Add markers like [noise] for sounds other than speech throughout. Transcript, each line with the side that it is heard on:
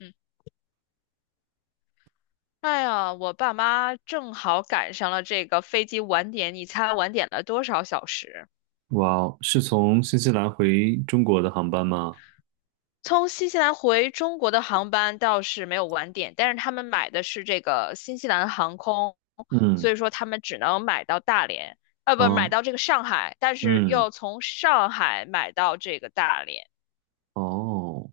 left: 嗯，哎呀，我爸妈正好赶上了这个飞机晚点，你猜晚点了多少小时？
right: 哇哦，是从新西兰回中国的航班吗？
left: 从新西兰回中国的航班倒是没有晚点，但是他们买的是这个新西兰航空，
right: 嗯，
left: 所以说他们只能买到大连，啊，不，买
right: 哦，
left: 到这个上海，但是
right: 嗯，
left: 又从上海买到这个大连。
right: 哦，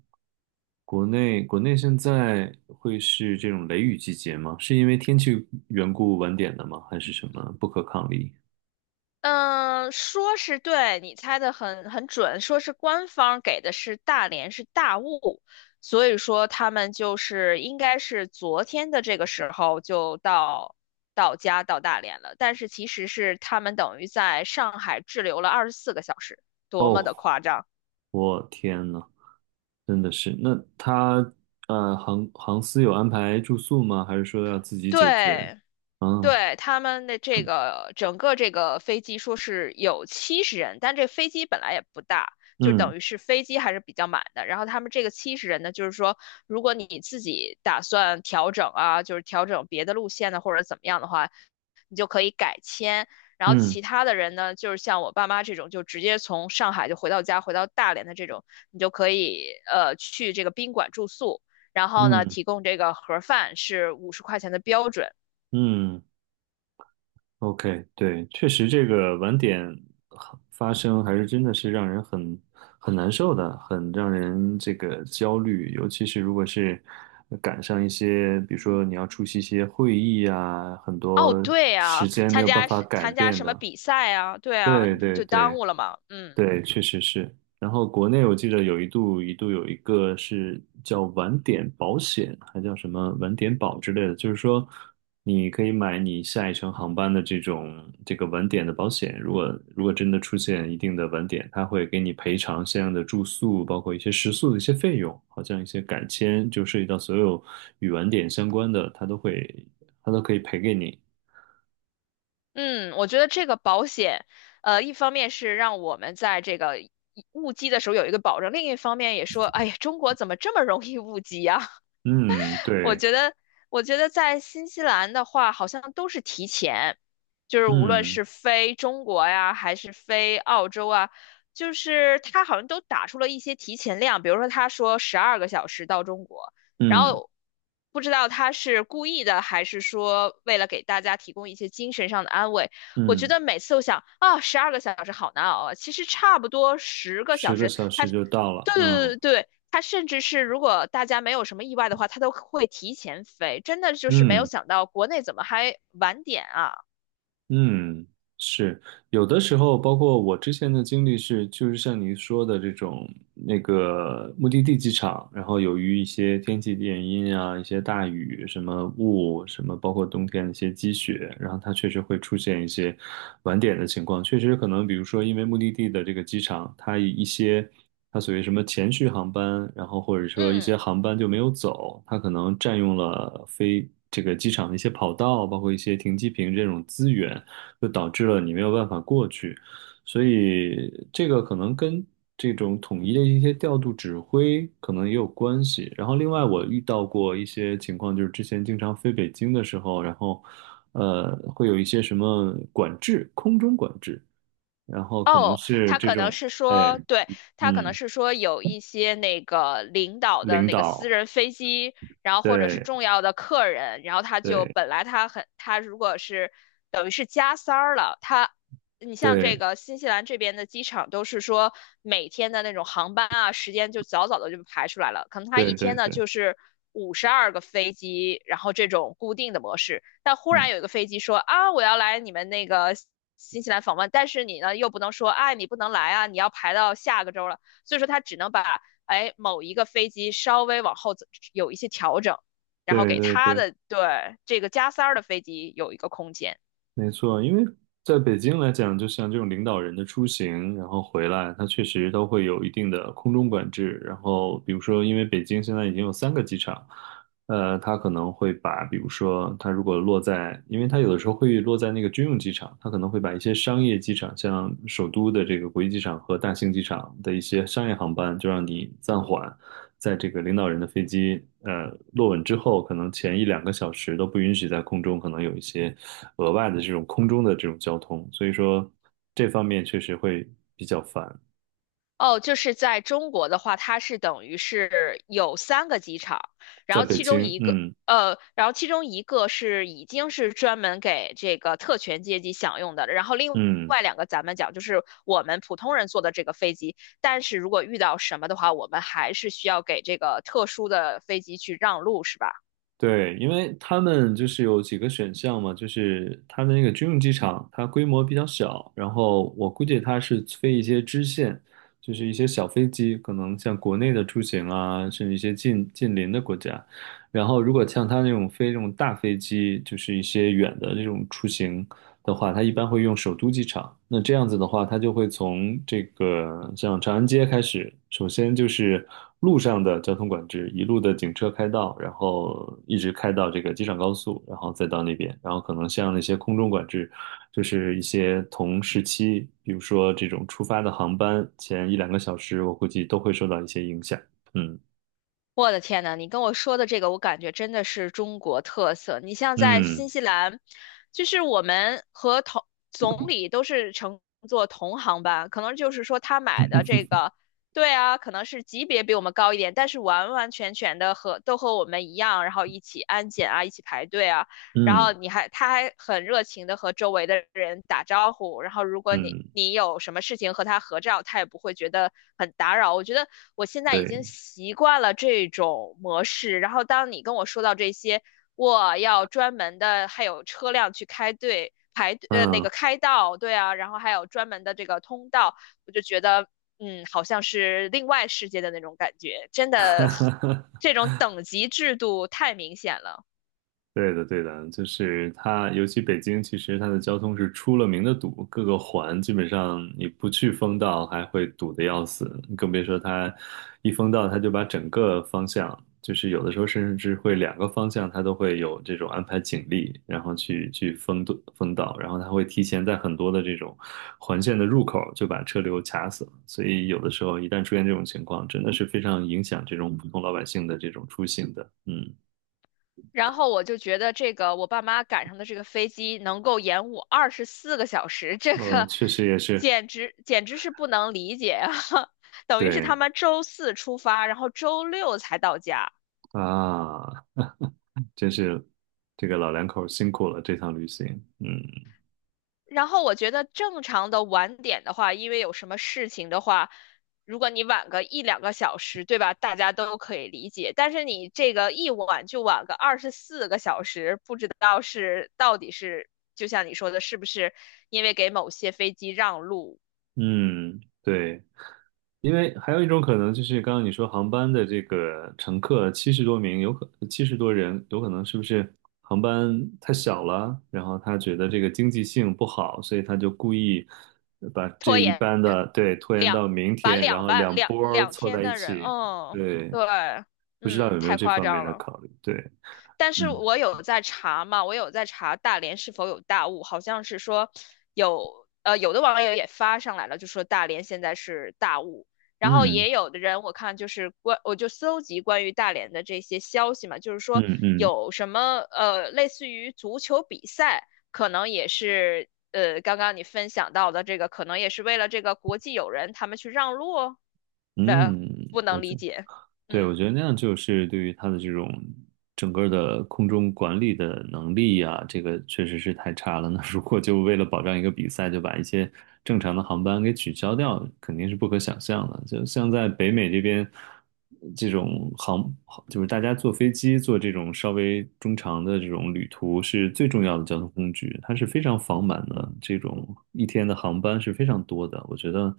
right: 国内现在会是这种雷雨季节吗？是因为天气缘故晚点的吗？还是什么不可抗力？
left: 嗯，说是对，你猜的很准，说是官方给的是大连是大雾，所以说他们就是应该是昨天的这个时候就到家到大连了，但是其实是他们等于在上海滞留了二十四个小时，多么
right: 哦，
left: 的夸张！
right: 我天呐，真的是。那他航司有安排住宿吗？还是说要自己解决？
left: 对，
right: 啊，
left: 对，他们的这个整个这个飞机说是有七十人，但这飞机本来也不大，就
right: 嗯
left: 等于是飞机还是比较满的。然后他们这个七十人呢，就是说，如果你自己打算调整啊，就是调整别的路线呢，或者怎么样的话，你就可以改签。然后
right: 嗯
left: 其他的人呢，就是像我爸妈这种，就直接从上海就回到家，回到大连的这种，你就可以去这个宾馆住宿。然后呢，
right: 嗯
left: 提供这个盒饭是50块钱的标准，
right: 嗯 OK，对，确实这个晚点发生还是真的是让人很难受的，很让人这个焦虑，尤其是如果是赶上一些，比如说你要出席一些会议啊，很
left: 哦，
right: 多
left: 对
right: 时
left: 啊，
right: 间没
left: 参
right: 有办
left: 加
right: 法改
left: 参加
right: 变
left: 什么
right: 的。
left: 比赛啊？对啊，
right: 对
left: 你不
right: 对
left: 就耽
right: 对，
left: 误了吗？嗯。
right: 对，确实是。然后国内我记得有一度有一个是叫晚点保险，还叫什么晚点保之类的，就是说你可以买你下一程航班的这种这个晚点的保险，如果真的出现一定的晚点，他会给你赔偿相应的住宿，包括一些食宿的一些费用，好像一些改签，就涉及到所有与晚点相关的，他都可以赔给你。
left: 嗯，我觉得这个保险，一方面是让我们在这个误机的时候有一个保证，另一方面也说，哎呀，中国怎么这么容易误机啊。
right: 嗯，
left: 我
right: 对，
left: 觉得，我觉得在新西兰的话，好像都是提前，就是无论
right: 嗯
left: 是飞中国呀，还是飞澳洲啊，就是他好像都打出了一些提前量，比如说他说十二个小时到中国，然
right: 嗯
left: 后不知道他是故意的，还是说为了给大家提供一些精神上的安慰。我觉
right: 嗯。
left: 得每次都想啊，十二个小时好难熬啊，其实差不多十个
right: 十
left: 小
right: 个
left: 时，
right: 小
left: 他
right: 时
left: 对
right: 就到了，嗯
left: 对对对，它甚至是如果大家没有什么意外的话，它都会提前飞。真的就是没有
right: 嗯。
left: 想到国内怎么还晚点啊？
right: 嗯，是有的时候，包括我之前的经历是，就是像您说的这种那个目的地机场，然后由于一些天气原因啊，一些大雨、什么雾、什么，包括冬天的一些积雪，然后它确实会出现一些晚点的情况。确实可能，比如说因为目的地的这个机场，它一些它所谓什么前续航班，然后或者说一些
left: 嗯。
right: 航班就没有走，它可能占用了飞这个机场的一些跑道，包括一些停机坪这种资源。就导致了你没有办法过去。所以这个可能跟这种统一的一些调度指挥可能也有关系。然后另外我遇到过一些情况，就是之前经常飞北京的时候，然后会有一些什么管制，空中管制，然后可能
left: 哦，
right: 是
left: 他
right: 这
left: 可能
right: 种
left: 是
right: 哎
left: 说，对，他可能
right: 嗯
left: 是说有一些那个领导的
right: 领
left: 那个私
right: 导，
left: 人飞机，然后或者是
right: 对
left: 重要的客人，然后他就
right: 对
left: 本来他很他如果是等于是加塞儿了，他你像这
right: 对
left: 个新西兰这边的机场都是说每天的那种航班啊时间就早早的就排出来了，可能他一
right: 对对
left: 天呢
right: 对，
left: 就是52个飞机，然后这种固定的模式，但忽
right: 嗯
left: 然有一个飞机说啊我要来你们那个。新西兰访问，但是你呢又不能说，哎，你不能来啊，你要排到下个周了，所以说他只能把哎某一个飞机稍微往后走有一些调整，然后
right: 对
left: 给
right: 对
left: 他
right: 对。
left: 的对这个加塞儿的飞机有一个空间。
right: 没错，因为在北京来讲，就像这种领导人的出行，然后回来，它确实都会有一定的空中管制。然后，比如说，因为北京现在已经有三个机场，呃，它可能会把，比如说，它如果落在，因为它有的时候会落在那个军用机场，它可能会把一些商业机场，像首都的这个国际机场和大兴机场的一些商业航班，就让你暂缓。在这个领导人的飞机落稳之后，可能前一两个小时都不允许在空中可能有一些额外的这种空中的这种交通，所以说这方面确实会比较烦。
left: 哦，就是在中国的话，它是等于是有3个机场，然
right: 在
left: 后
right: 北
left: 其中
right: 京，
left: 一个，
right: 嗯
left: 然后其中一个是已经是专门给这个特权阶级享用的了，然后另
right: 嗯，
left: 外两个咱们讲就是我们普通人坐的这个飞机，但是如果遇到什么的话，我们还是需要给这个特殊的飞机去让路，是吧？
right: 对，因为他们就是有几个选项嘛，就是它的那个军用机场，它规模比较小，然后我估计它是飞一些支线，就是一些小飞机，可能像国内的出行啊，甚至一些近邻的国家。然后，如果像它那种飞这种大飞机，就是一些远的这种出行，的话，它一般会用首都机场。那这样子的话，它就会从这个像长安街开始，首先就是路上的交通管制，一路的警车开道，然后一直开到这个机场高速，然后再到那边，然后可能像那些空中管制，就是一些同时期，比如说这种出发的航班前一两个小时，我估计都会受到一些影响。嗯
left: 我的天呐，你跟我说的这个，我感觉真的是中国特色。你像在
right: 嗯
left: 新西兰，就是我们和同总理都是乘坐同航班，可能就是说他买的这个，对啊，可能是级别比我们高一点，但是完完全全的和都和我们一样，然后一起安检啊，一起排队啊，然后
right: 嗯
left: 你还他还很热情的和周围的人打招呼，然后如果你
right: 嗯，
left: 你有什么事情和他合照，他也不会觉得很打扰。我觉得我现在已经
right: 对，
left: 习惯了这种模式，然后当你跟我说到这些，我要专门的还有车辆去开队排那
right: 嗯。
left: 个开道，对啊，然后还有专门的这个通道，我就觉得嗯好像是另外世界的那种感觉，真的这种等级制度太明显了。
right: 对的，对的，就是它，尤其北京，其实它的交通是出了名的堵，各个环基本上你不去封道，还会堵得要死，更别说它一封道，它就把整个方向，就是有的时候甚至会两个方向，它都会有这种安排警力，然后去封堵封道，然后它会提前在很多的这种环线的入口就把车流卡死了，所以有的时候一旦出现这种情况，真的是非常影响这种普通老百姓的这种出行的，嗯。
left: 然后我就觉得这个我爸妈赶上的这个飞机能够延误二十四个小时，这
right: 嗯，
left: 个
right: 确实也是。
left: 简直是不能理解啊！[laughs] 等于是他
right: 对
left: 们周四出发，然后周六才到家。
right: 啊，真是这个老两口辛苦了这趟旅行。嗯
left: 然后我觉得正常的晚点的话，因为有什么事情的话，如果你晚个一两个小时，对吧？大家都可以理解。但是你这个一晚就晚个二十四个小时，不知道是到底是就像你说的，是不是因为给某些飞机让路，
right: 嗯，对，因为还有一种可能就是刚刚你说航班的这个乘客70多名，70多人，有可能是不是航班太小了，然后他觉得这个经济性不好，所以他就故意把这
left: 拖
right: 一
left: 延
right: 班的对拖延到
left: 两
right: 明
left: 把
right: 天，然
left: 两
right: 后
left: 半
right: 两
left: 两
right: 波儿
left: 两
right: 凑
left: 天
right: 在一
left: 的人，
right: 起。
left: 嗯，
right: 对，
left: 对，
right: 不知道
left: 嗯，
right: 有没有
left: 太
right: 这
left: 夸
right: 方面
left: 张
right: 的
left: 了。
right: 考虑？对，
left: 但
right: 嗯
left: 是我有在查嘛，我有在查大连是否有大雾，好像是说有，有的网友也发上来了，就说大连现在是大雾，然后
right: 嗯
left: 也有的人我看就是关，我就搜集关于大连的这些消息嘛，就是说
right: 嗯嗯。
left: 有什么类似于足球比赛，可能也是刚刚你分享到的这个，可能也是为了这个国际友人他们去让路哦。呃，
right: 嗯，
left: 不
right: 我
left: 能理
right: 觉
left: 解，
right: 对，我
left: 嗯。
right: 觉得那样就是对于他的这种整个的空中管理的能力呀、这个确实是太差了。那如果就为了保障一个比赛，就把一些正常的航班给取消掉，肯定是不可想象的。就像在北美这边，这种航就是大家坐飞机坐这种稍微中长的这种旅途是最重要的交通工具，它是非常繁满的，这种一天的航班是非常多的。我觉得，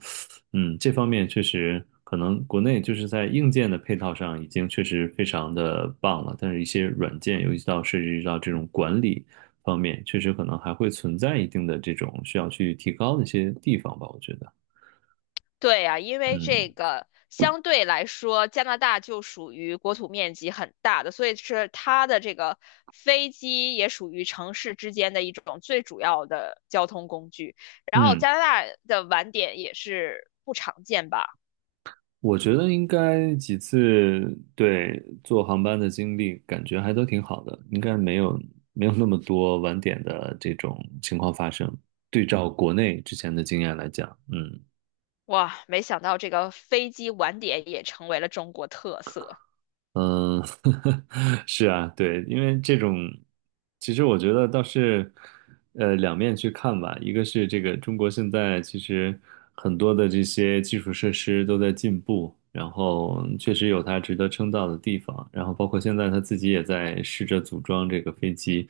right: 嗯，这方面确实可能国内就是在硬件的配套上已经确实非常的棒了，但是一些软件，尤其到涉及到这种管理方面，确实可能还会存在一定的这种需要去提高的一些地方吧，我觉得，
left: 对呀，因为
right: 嗯。
left: 这个相对来说，加拿大就属于国土面积很大的，所以是它的这个飞机也属于城市之间的一种最主要的交通工具。然后
right: 嗯，
left: 加拿大的晚点也是不常见吧？
right: 我觉得应该几次对坐航班的经历，感觉还都挺好的，应该没有那么多晚点的这种情况发生。对照国内之前的经验来讲，嗯
left: 哇，没想到这个飞机晚点也成为了中国特色，
right: 嗯，[laughs] 是啊，对，因为这种，其实我觉得倒是，两面去看吧。一个是这个中国现在其实很多的这些基础设施都在进步，然后确实有它值得称道的地方。然后包括现在他自己也在试着组装这个飞机，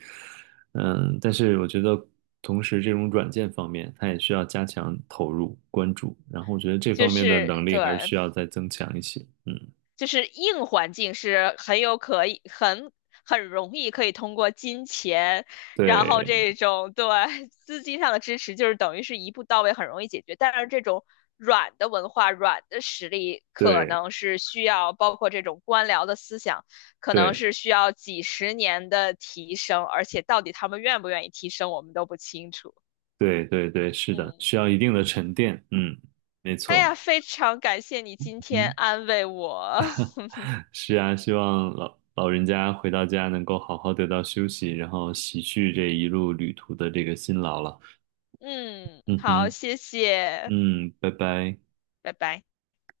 right: 嗯，但是我觉得同时这种软件方面，它也需要加强投入关注。然后我觉得这
left: 就
right: 方面的
left: 是
right: 能力
left: 对。
right: 还是需要再增强一些。嗯，
left: 就是硬环境是很有可以很容易可以通过金钱，然后
right: 对
left: 这种对 [laughs] 资金上的支持，就是等于是一步到位，很容易解决。但是这种软的文化、软的实力，可
right: 对。
left: 能是需要包括这种官僚的思想，可能
right: 对
left: 是需要几十年的提升，而且到底他们愿不愿意提升，我们都不清楚。
right: 对对对，是的，
left: 嗯，
right: 需要一定的沉淀。嗯，没
left: 哎
right: 错。
left: 呀，非常感谢你今天
right: 嗯，
left: 安慰我。[laughs]
right: 是啊，希望老人家回到家能够好好得到休息，然后洗去这一路旅途的这个辛劳了。
left: 嗯，
right: 嗯
left: 好，
right: 哼，
left: 谢谢。
right: 嗯，拜拜。
left: 拜拜